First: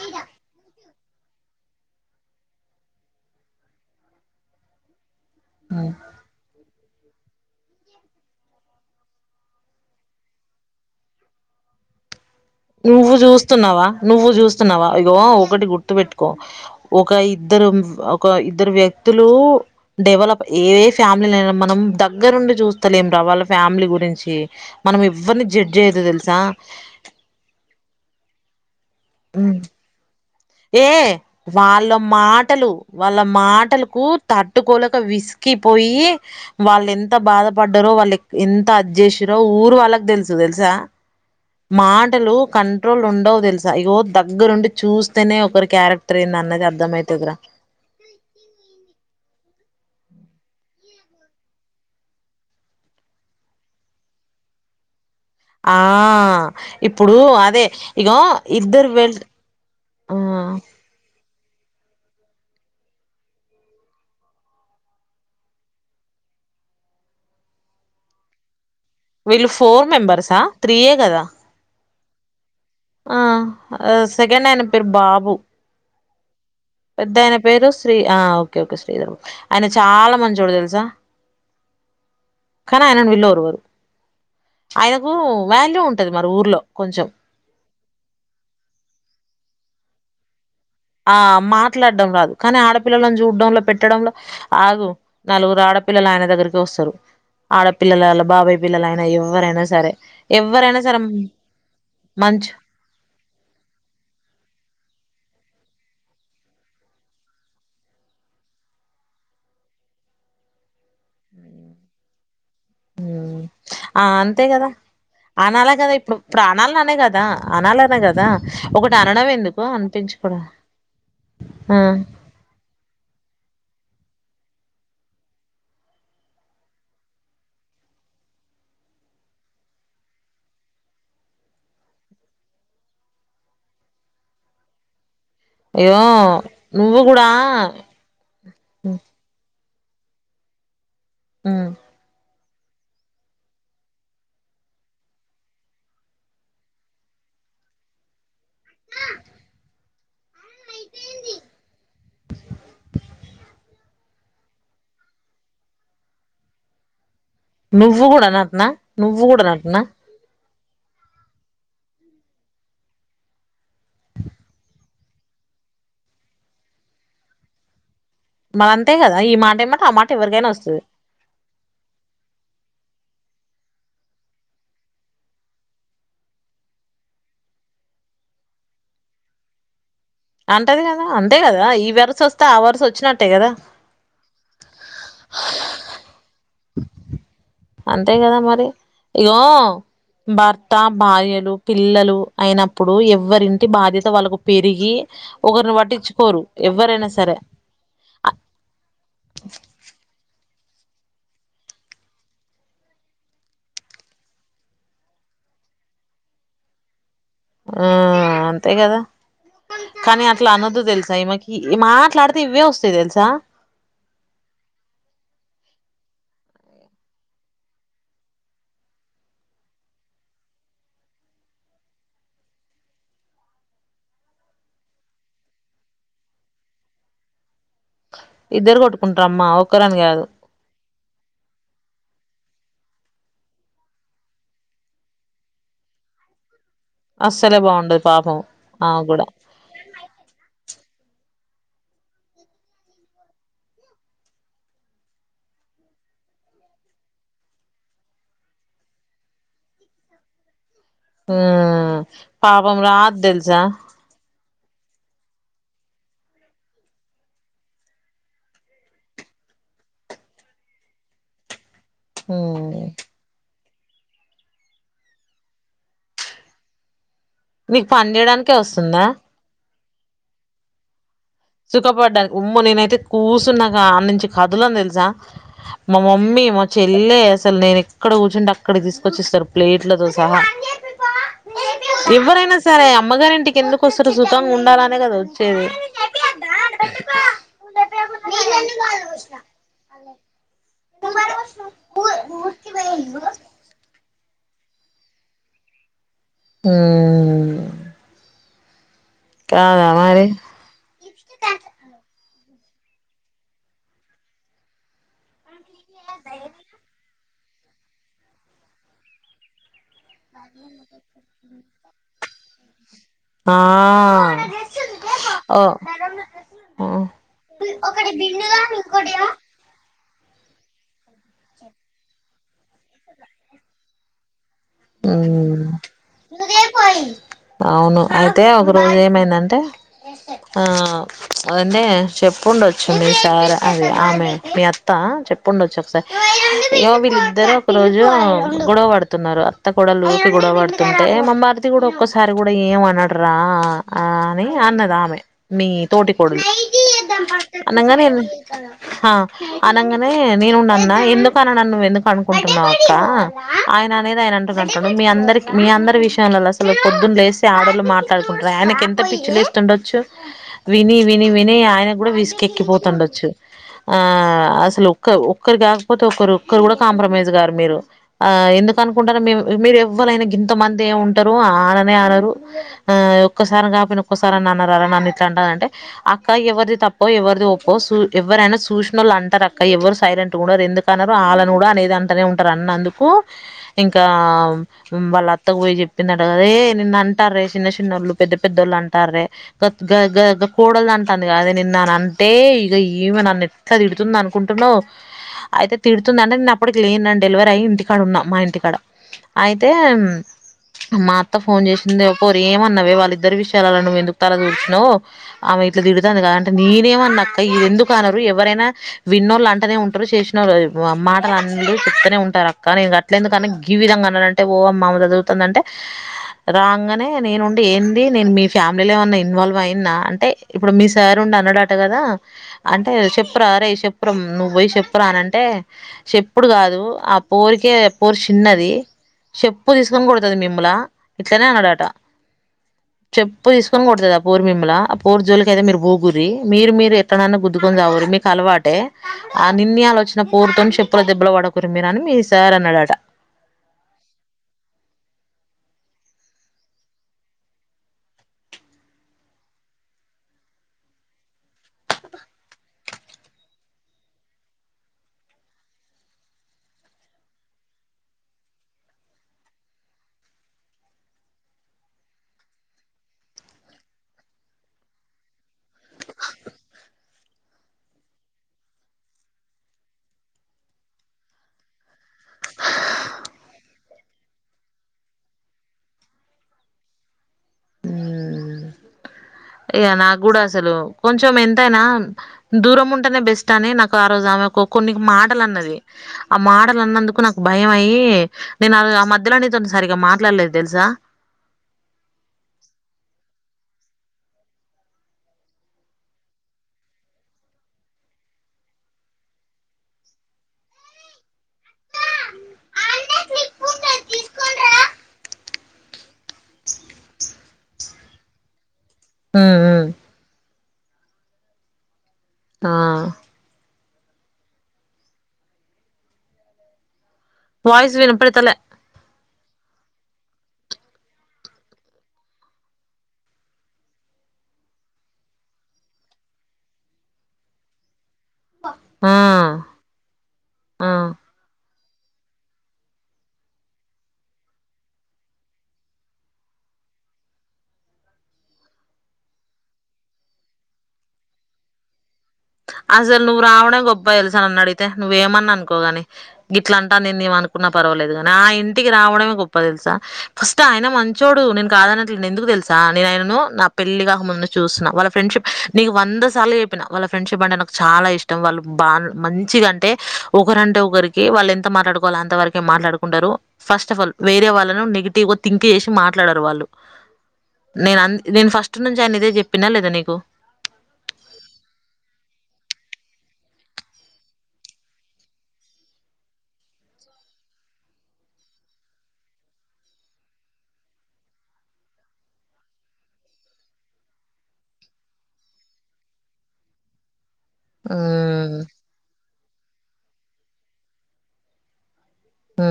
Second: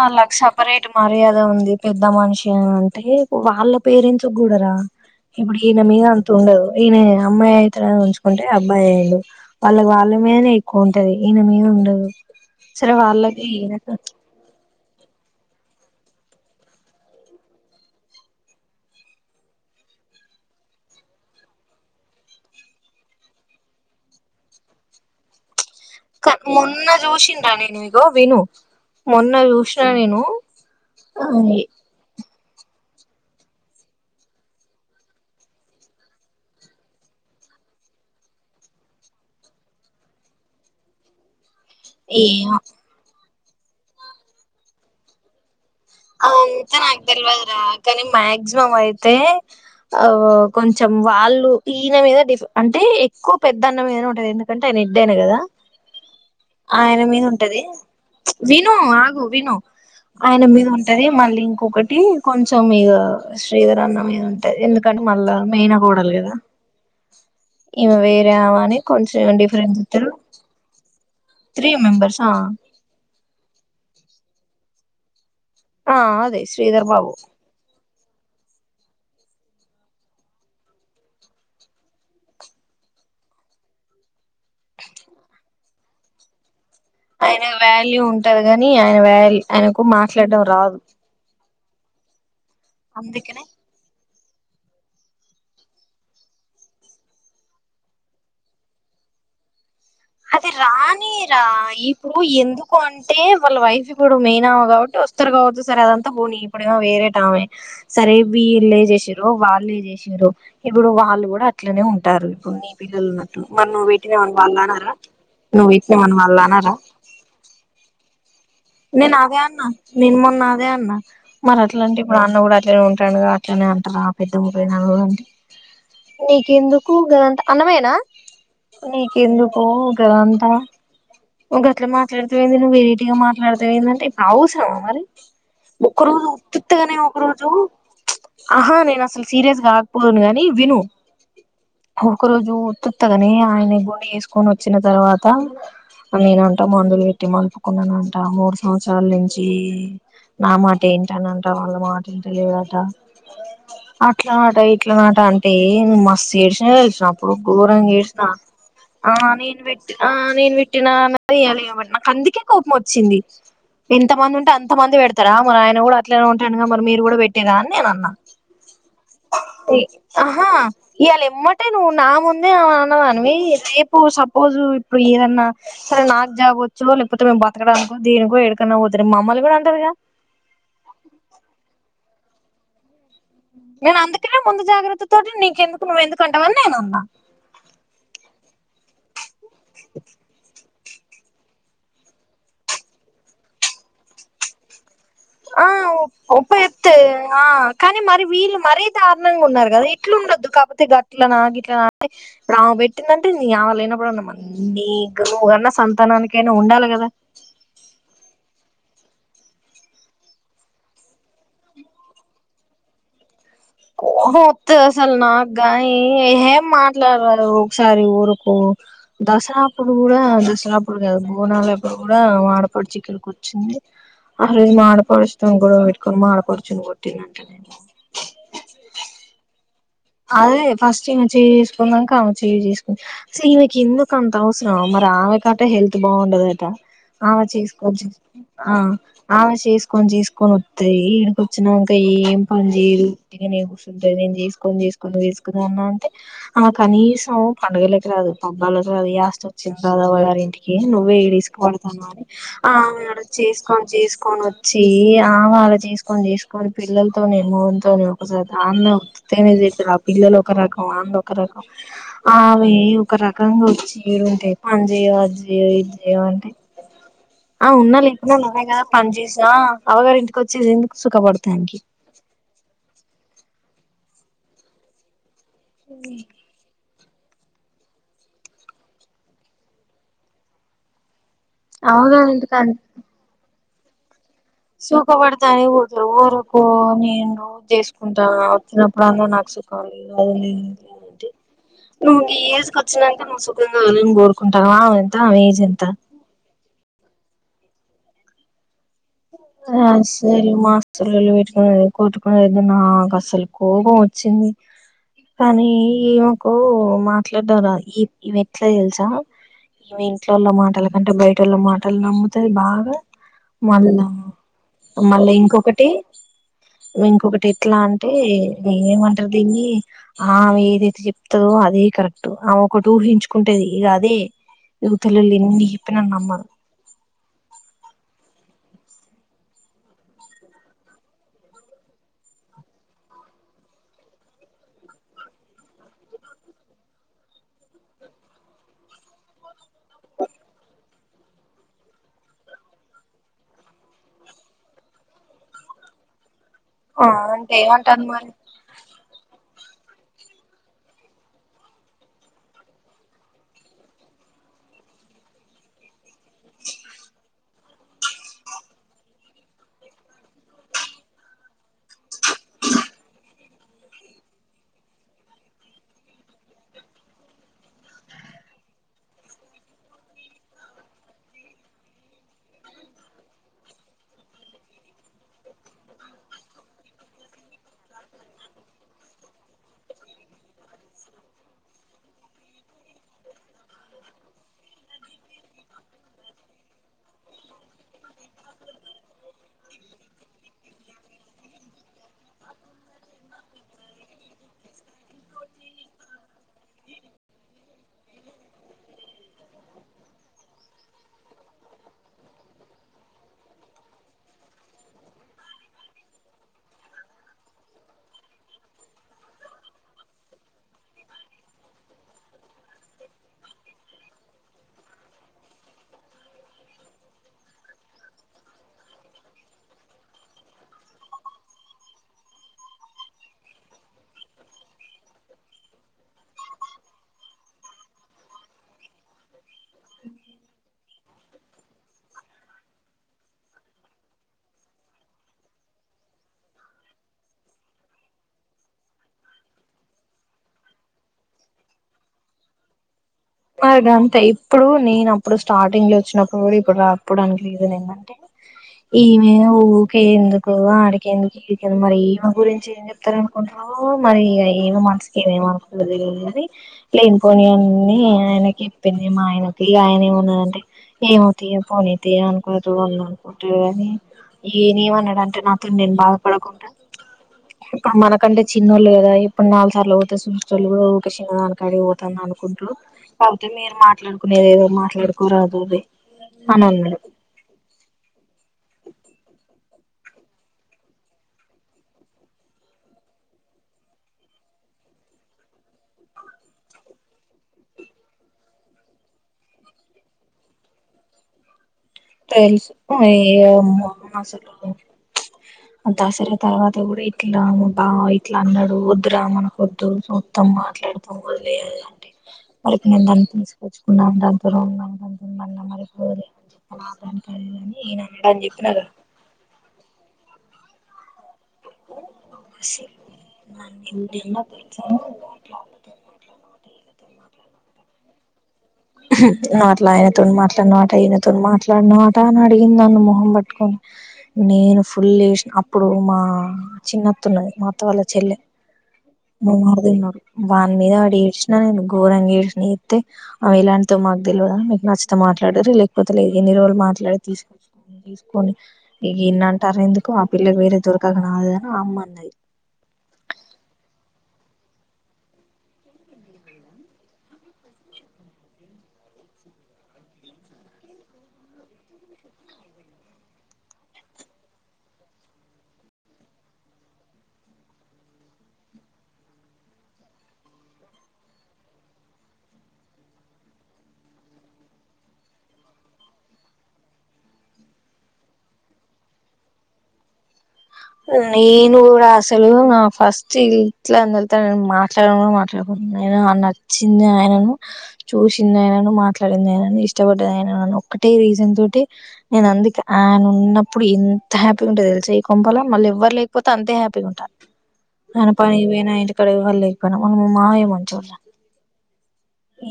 ఆ లక్షక్షపరేట్ మర్యాద ఉంది పెద్ద మనిషి అంటే వాళ్ళ పేరెంట్స్ కూడారా ఇప్పుడు ఈయన మీద అంత ఉండదు ఈయన అమ్మాయి అవుతుడ ఉంచుకుంటే అబ్బాయి అయి్యండు వాళ్ళకి వాళ్ళ మీద ఎక్కువ ఉంటది ఈయన మీద ఉండదు సరే నువ్వు వాళ్ళకి చూస్తున్నావా నువ్వు చూస్తున్నావా ఇ ఒకటి గుర్తు పెట్టుకో ఒక ఇద్దరు ఒక ఇద్దరు వ్యక్తులు ఇవాళ ఏ ఫ్యామిలీనా మనం దగ్గరుండి చూస్తలేం రా వాళ్ళ ఫ్యామిలీ గురించి మనం మ [unintelligible] మొన్న చూసిన్రా నేను ఇగో విను మొన్న ఉమ్. చూసిన నేను ఏ వాళ్ళమ్మా మాటలు వాళ్ళ మాటలకు తట్టుకోలక విసికిపోయి వాళ్ళ ఎంత బాధపడ్డరో వాళ్ళకి ఎంత అద్ద చేసిరో ఊరు వాళ్ళకి తెలుసు తెలుసా అ మాటలు కంట్రోల్ ఉండవు తెలుసా ఇగో దగ్గరుండి చూస్తేనే ఒకరికి అంత నాకు తెలియదురా కానీ మాక్సిమం అయితే ఆ కొంచెం వాళ్ళు ఈయన మీద డిఫ అంటే ఎక్కువ పెద్దన్న మీద ఉంటంది ఎందుకంటే ఆయన ద్దేను కదా ఆ ఆయన ఇప్పుడు మీద ఉంటది అదే ఇగో విను ఇద్దరు వెళ్ ఆగు విను ఆ ఆయన మీద ఉంటది మ మళ్ళీ ఇంకొకటి కొంచెం మీద శ్రీధర అన్నం మీద ఉంటాయి ఎందుకంటే మళ్ళా మేన కోడలు కదా ఇవి వేరేవని కొంచెం వీళ్ళు డిఫరెన్స్ ఫోర్ ఇస్తారు మెంబర్సా త్రీయే కదా మేయన్బర్స్ ఆ ఆ సెకండ్ అయన పేరు బాబు ఆ అదే శ్రీధర్ బాబు పెద్ద ఆయన పేరు శ్రీ ఆ ఓకే ఓకే శ్రీధర్ ఆయన చాలా మంచోడు తెలుసా కానీ ఆయనని పిలవరు ఎవరు ఆయనకు వేల్యూ ఉంటంది మరి ఊర్లో కొంచెం ఆయన వాల్యూ ఉంటారు కాని ఆయన వాల ఆయనకు మాట్లాడడం రాదు ఆ మాట్లాడడం రాదు కానీ ఆడపిల్లలను అందుకనే చూడ్డంలో పెట్టడంలో ఆదు నలుగురు ఆడపిల్లలు ఆయన దగ్గరికే వస్తారు ఆడపిల్లల బబాయ పిల్లలైనా ఎవరైనా సరే అదే ఎవ్వరైనా సరే రాని రా ఇప్పుడు మంచు ఎందుకు అంటే వాళ్ళ వైఫ్ ఇప్పుడు మెయినా కాబట్టి వస్తు ఉత్తరగా సరే అదంతా పోనీ ఇప్పుడేమో వేరే టమే సరే విళ్ళ చేసారు వాళ్ళే చేసారు ఇప్పుడు వాళ్ళు కూడా అట్లనే ఉంటారు ఇప్పుడు నీ పిల్లలు ఉన్నట్టు మరి నువ్వు ఆ పెట్టినవాని అంతే వాళ్ళు కదా అన్నారా అనాలే కదా ఇప్పుడు ప్రాణాలే అనే కదా అనాలే అనే కదా ఒకటి నేను అనడం అదే అన్న ఎందుకు నేను అనిపించుకోవడం మొన్న అదే అన్న మరి ఆ! అట్లా అంటే ఇప్పుడు అన్న కూడా అట్లేనే ఉంటుండు కా ఎట్లనే అంటారా పెద్దమ్మ పోయిన కూడా అంటే నీకెందుకు గదంతా అన్నమయ్య నా నీకెందుకు గాదంతా నువ్వు గాట్లా మాట్లాడతావ్ ఏంది నువ్ వెరైటీగా మాట్ల మాట్లాడతావ్ ఏంది అంటే అవసరం ఆహా మరి అయ్యో ఒకక్క రోజు ఉత్త్తిగానే నువ్వు ఒక కూడా రోజు ఆహా నేను అసలు సీరియస్ గాను ఏమనుకోను గాని విను ఒక రోజు ఉత్తుత్తిగానే ఆయన గుండ చేసుకొని వచ్చిన తర్వాత నేనంటా మందు పెట్టి మలుపుకున్నానంట మూడు సంవత్సరాల నుంచి నా మాటే వింటుంది అంట వాళ్ళ మాట వింటలేడంట అట్లా నాట ఇట్ల నాట అంటే మస్తు ఏడ్సిన తెలుసా గోరంగి నువ్వు ఏడ్చిన కూడా నటనా ఆ నువ్వు కూడా నేను నటనా పెట్టి ఆ నేను పెట్టి పట్టిన అన్నది [unintelligible] నాకు అందుకే కోపం వచ్చింది ఎంతమంది ఉంటే అంత మంది పెడతారా మరి ఆయన కూడా అట్లానే ఉంటాడుగా మరి మీరు కూడా పెట్టేరా అని నేను అన్నా మరి అంతే కదా ఈ మాట ఏమాట ఆ మాట ఆహా ఎవరికైనా వస్తది ఇవాళ ఏమ్మటే నువ్వు నా ముందే నివి రేపు సపోజ్ ఇప్పుడు ఏదన్నా సరే నాకు జాబ్ వచో లేకపోతే మేము బ దేనికో ఎక్కడికైనా పోతే రేపు మమ్మల్ని కూడా అంటదిగా అంటది కదా అంతే కదా ఈ వరస వస్తే ఆ వరస వచ్చినట్టు నేను అందుకనే ముందు జాగ్రత్త తోటి నీకెందుకు నువ్వెందుకు అంటావని నేను అనా అంతే కదా మరి ఇగో బత అత్త భార్యలు పిల్లలు అయినప్పుడు ఎవరింటి బాధ్యత వాళ్ళకు పెరిగి ఒకరిని పట్ ఉప ఎత్ ఆ కానీ మరి వీళ్ళు మరీ దారుణంగా ఉన్నారు కదా ఇట్లు ఉండద్దు కాబట్టి గట్ల నా గిట్ల నా అంటే ఇప్పుడు ఆమె పెట్టిందింటే నీ అవ్వ లేనప్పుడున్నాన్నీన్నా సంతానానికైనా ఉండాలి కదా ఆ అంతే కదా కానీ అట్లా అన్నదు తెలుసా ఈమకి మాట్లాడితే ఇవే వస్తాయి తెలుసా ఆహె వద్దు అసలు నాకు గాని ఏం మాట్లాడాలో ఒకసారి ఊరుకో దసరాప్పుడు కూడా దసరాపుడు కాదు బోనాలుప్పుడు కూడా మా ఆడపడుచుక్కడికి వచ్చింది ఆ రోజు మా ఆడపడుచు తో గొడవ పెట్టుకొని ఆడపడుచులు కొట్టిందంట ఇద్దరు కొట్టుకుంటాండ్రో మావోళ్ళు అదే ఫస్ట్ ఈమె చేయి వేసుకున్నాక అమ్మే చె చేసుకుని సే ఈమెకు ఎందుకు అంత అవసరామ మరి ఆమెకటే హెల్త్ బాగుండదట ఆమె అస్సలే బాగుండదు చేసుకొని పాపం ఆ ఆమె కూడా ఆమె చేసుకొని చేసుకొని ఇడికి వచ్చినాక ఏం పని చెయ్యదు ఉట్టిగానే కూసుంటది నేను చేసుకొని చేసుకొని పండగ చేసుకుందామా అంటే ఆమె కనీసం పండగలకు రాదు పబ్బాలకు రాదు వేస్ట్ వచ్చిందా రారి ఇంటికి నువ్వే ఇదా ఉమ్, తీసుకోపొదువు అని పాపం రాదు అడా తెలుసా చేసుకొని చేసుకొని వోచి వచ్చి అమ్మే అడా చేసుకొని చేసుకొని పిల్లలతోని మొగుడు తోని ఒకసారి అన్ననే చెసు ఆ పిల్లలు ఒక రకం ఆళ ఒక రకం అవి ఉమ్, ఒక రకంగా చీలు ఉంటాయి పని చెయ అది చెయ ఇది చేయవు అంటే ఆ నీకు ఉన్నా పని లేకున చేయడానికే నవే కదా వస్తుందా పని చేసా అవగారు ఇంటికి వచ్చేందుకు సుఖపడుతు సుఖపడ్డానికి ఉమ్మో నేనైతే కూర్చున్నాక అన్నించి కదులని తెలుసా మా మమ్మీ మా చే ల్లె అసలు నేను ఎక్కడ కూర్చుంటే అక్కడి తీసుకొచ్చిస్తారు ప్లేట్లతో సహా ఎవ్వరైనా అవ్వగారింటికి సరే అమ్మగారి ఇంటికి ఎందుకుస్తారు సుతంగా ఉండాలనే కదా వచ్చేది ఓరకు నేను రోజ చేసుకుంటా వచ్చినప్పుడు అన్న నాకు సుఖాలు అవు నువ్వు ఈ ఏజ్ క వచ్చినంక నువ్వు సుఖం కావాల కోరుకుంటావా ఎంత మేజ్ ఎంత ఆ ఆ సరే మా అత్త లొల్లి పెట్టుకుని లేదో నాకు అసలు కోపం వచ్చింది కానీ ఈమకు మాట్లాడం రాదు ఈ ఈ ఏట్లా తెలుసా ఈమె ఇంట్లోళ్ళ మాటల కంటే బయటళ్ళ మాటలు నమ్ముతది బాగా ఆ మళ్ళా మళ్ళా ఓ ఇంకొకటి ఉమ్ ఇంకొకటి ఎట్లా అంటే ఏమంటారు దీన్ని ఆమె ఏదైతే చెప్తదో అదే కరెక్ట్ ఆమె ఒకటి ఊహించుకుంటేది ఇక అదే ఇవతలొల్లు ఎన్ని చెప్పిన నమ్మదు అవును అయితే ఒక రోజు ఏమైందంటే ఆ అదే చెప్పుండొచ్చు మీ సార్ అది ఆమె మీ అత్తా చెప్పండొచ్చు ఒకసారి యో వీళ్ళిద్దరు ఒక రోజు గొడవ పడుతున్నారు అత్త కోడళ్ళు ఊకె గొడవ పడుతున్నరు అంటే మా మరిది కూడా ఒక్కసారి కూడా ఏమ అనడరా అని అన్నది ఆమె మీ ఇ తోటి కోడలు ఆ అంటే ఆనంగానే ఏమంటాంది మరి అనంగనే నేనున్నా అన్న ఎందుకు అన నన్న నువ్వు ఎందుకు అనుకుంటున్నావు అక్క ఆయన అనేది ఆయన అంట మీ అందరి మీ అందరి విషయంలోలో అసలు పొద్దున్న లే ఆడోర్లు మాట్లాడుకుంటారు ఆయనకు ఎంత పిచ్చి లేస్తూ ఉండొచ్చు విని విని విని ఆయన కూడా విసుకెక్కిపోతుండొచ్చు ఆ అసలు ఒక్క ఒక్కరు కాకపోతే ఒరు ఒక్కరు కూడా కాంప్రమైజ్ గారు మీరు ఆ ఎందుకు అనుకుంటార మేము మీరు ఎవ్వరైనా గింతమందే ఉంటారు అననే అనరు ఆ ఒక్కసారి కాపోయిన ఒక్కసారి అన్నారారా నన్ను ఇట్లా అంటంటే అక్క ఎవరిది తప్పో ఎవరిది ఒప్పో ఎవరైనా సూసినోళ్లు అంటారా అక్క ఎవరు సైలెంట్ గా ఉండరు ఎందుకనరు ఆళ్ను కూడా అనేది అంటనే ఉంటారు అన్నందుకు ఇంకా ఆ వాళ్ళ అత్తకు పోయి చెప్పిందట కద నిన్ను అంటారే చిన్న చిన్నళ్ళు పెద్ద పెద్దోళ్ళు అంటారే గా గా కోడల్ది అంటంది కదే నిన్నున్న అంటే ఇక ఈమె నన్ను ఎట్ల తిడుతాంది అంటే అనుకుంటున్నావు అయితే తిడుతుందింటే నేను అప్పటికి లేను నా డెలివరీ అయ్యి ఇంటికాడ ఉన్నా మా ఇంటికాడ అయితే మా అత్త ఫోన్ చేసింది ఓ పోరి ఏమన్నవే వాళ్ళిద్దరు విషయాలలా నువ్వు ఎందుకు తలా దూర్చినవు ఇట్లా తిడుతది కాదంటే నేనేమన్నాక్క ఎందుకునరు ఎవరైనా విన్నోళ్ అంటనే ఉంటారు చేసినోళ్ళు మాటలు అన్నూ చెప్తానే ఉంటారు అక్కనీ అట్ల ఎందుకని ఈ విధంగా అన్నాంటే ఓ మమ్మల్ని చుత్తదాంటే రాంగ్నే నేనుండి ఏంది నేను మీ ఫ్యామిలీలో ఏమన్నా ఇన్వాల్వ్ అయినా అంటే ఇప్పుడు మీ సారి అన్నాడట కదా అంటే చెప్పురా అరే చెప్పురా నువ్వు పోయి చెప్పురా అనంటే చెప్పు అప్పుడు కాదు ఆ పోరికే పోరి చిన్నది చెప్పు తీసుకొని కోడతది మిమ్మలా ఇట్లనే అన్నాడట అ చెప్పు తీసుకొని కొడుతది ఆ పోరి మిమ్ముల ఆ పోరి జోలికి అయితే మీరు పోగురి మీరు మీరు ఎట్డనైనా గుద్దు కొని శావుల్లి మీకు అలవాటే ఆ నిన్న ఇయాల వచ్చిన పూర్తోని చెప్పుల దెబ్బల పడకుర్రి మీరని మీ సార్ అన్నాడట. గంతే ఇప్పుడు నేను అప్పుడు స్టార్టింగ్ లో వచ్చినప్పుడు కూడా ఇప్పుడు రా అప్పుడానికి లేదు ఏంటంటే ఈమె ఊరికే ఎందుకు ఆడిక ఎందుకు ఈడిక మరి ఈమె గురించి ఏం చెప్తారనుకుంటు మరి ఏమి మనసుకి ఏమేమి అనకూడదు అది లే ఇన పోనీ అన్ని ఆయనకి ఇప్పింది ఆయనకి ఆయన ఏమిన్నదంటే ఏమో తీయ పోనీ తీయ అనుకోరు వాళ్ళు అ ఉంటడు కాని ఏనేమన్నాడంటే నాతో నేను బాధపడకుండా మనకంటే చిన్నోళ్ళు కదా ఇప్పుడు నాలుగు సార్లు పోతే చూు కూడా ఊ చిన్న దానికాడి పోతు అనుకుంటున్నా కాకపోతే మీరు మాట్లాడుకునే ఏదేదో మాట్లాడుకోరాదు అది అని అన్నా [unintelligible] అయ నాకు కూడా అసలు కొంచెం ఎంతైనా దూరం ఉంటేనే బెస్ట్ అని నాకు ఆ రోజు ఆమె కొన్ని మాటలు అన్నది ఆ మాటలు అన్నందుకు నాకు భయం అయి నేను అ ఆ మధ్యలోనే సరిగ్గా మాట్లాడలేదు తెలుసా అవు [unintelligible] దసరా తర్వాత కూడా ఇట్లా రాము బా ఇట్లా అన్నాడు వద్దు రా అనక వద్దు మొత్తం మాట్లాడుతాం వదిలేంటడి మళ్కి నేను దాన్ని తీసుకొచ్చుకున్నాను దాంతో [unintelligible] అలా దనికి కదుదని నేన అనడా అని చెప్పిన కదా ఉమ్ ఆ [unintelligible] [unintelligible] టదు వయిస్ వినపతల అట్లా ఆయనతో మాట్లాడినమాట ఈయనతో మాట్లాడినమాట అని అడిగింది అన్న మొహం పట్టుకొని నేను ఫుల్ వస అప్పుడు మా చిన్నత్తన్నది మా అత్త వాళ్ళ చెల్లె ఆ న [unintelligible] వాని ఆ మీద వాడ ఏడ్చిన నేను ఘోరంగా ఏడినత్తే అవి ఇలాంటి తో మాకు తెలియదా మీకు నచ్చతం మాట్లాడరు లేకపోతే లేదు ఎన్ని రోజులు మాట్లాడ తీసుకొచ్చ తీసుకొని ఇ ఎన్న అంట అర ఎందుకు ఆ పిల్లకి వేరే దొరకక నాదుని ఆ అమ్మ అన్నది అసలు నువ్వు రావడం గొప్పా తెలుసాను అన్న అడిగితే నువ్వేమని అనుకోగాని ఇట్లా అంటా నేను నవ్వ అనుకున్నా పర్వలేదు కాని ఆ ఇంటికి రావడమే గొప్ప తెలుసా ఫస్ట్ ఆయన మంచించోడు నేను కాదన్నట్లే న ఎందుకు తెలుసా నేనును నా పెళ్లి కాక ముందు చూస్తున్నా వాళ్ళ ఫ్రెండ్షిప్ నీకు వంద సార్లు చెప్పిన వాళ్ళ ఫ్రెండ్షిప్ నాకు చాలా ఇష్టం వాళ్ళు బా మంచిగా అంటే ఒకరంటే ఒకరికి వాళ్ళు ఎంత మాట్లాడుకోవాలి అంత అంత వరకే మాట్లాడుకుంటారు ఫస్ట్ ఆఫ్ ఆల్ వేరే వాళ్ళను నెగిటివ్ గా థింక్ చేసి మాట్లాడారు వాళ్ళు నేను నేను ఫస్ట్ నుంచి ఆయన ఇదే చెప్పినా లేదా నీకు నేను కూడా అసలు నా ఫస్ట్ ఇట్ల అందరితో నేను మాట్లాడ మాట్లాడుకుంటున్నా నచ్చింది ఆయనను చూసింది ఆయనను మాట్లాడింది ఆయనను ఇష్టపడ్డది ఆయన ఒక్క రీజన్ తో నేను అందుకే ఆయన ఉన్నప్పుడు ఎంత హ్యాపీగా ఉంటో తెలిసే కుంపల మళ్ళీ ఎవ్వరు లేకపోతే అంతే హ్యాపీగా ఉంటారు ఆయన పని ఉమ్ పోయినా ఇంటికడ వాళ ఇన మాయమ చూడలే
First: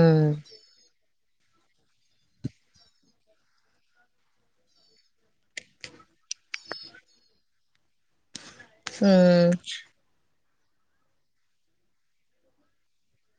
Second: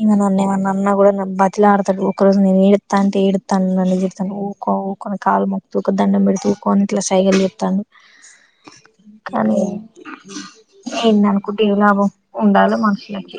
ఇవ నాన్న మ అన్న కూడా నమ్బద్ ఇట్లా ఆడతడు ఒక రోజు నేనుడుడతాంటే ఏడుాను నన్నుడాను ఊక్క కాలు మొక్తతి ఒక దండం పెడుత కోట్ల సైగలి ఇతాను ఉమ్ ఎను కుటి లాభం ఉండాల మనుషులికి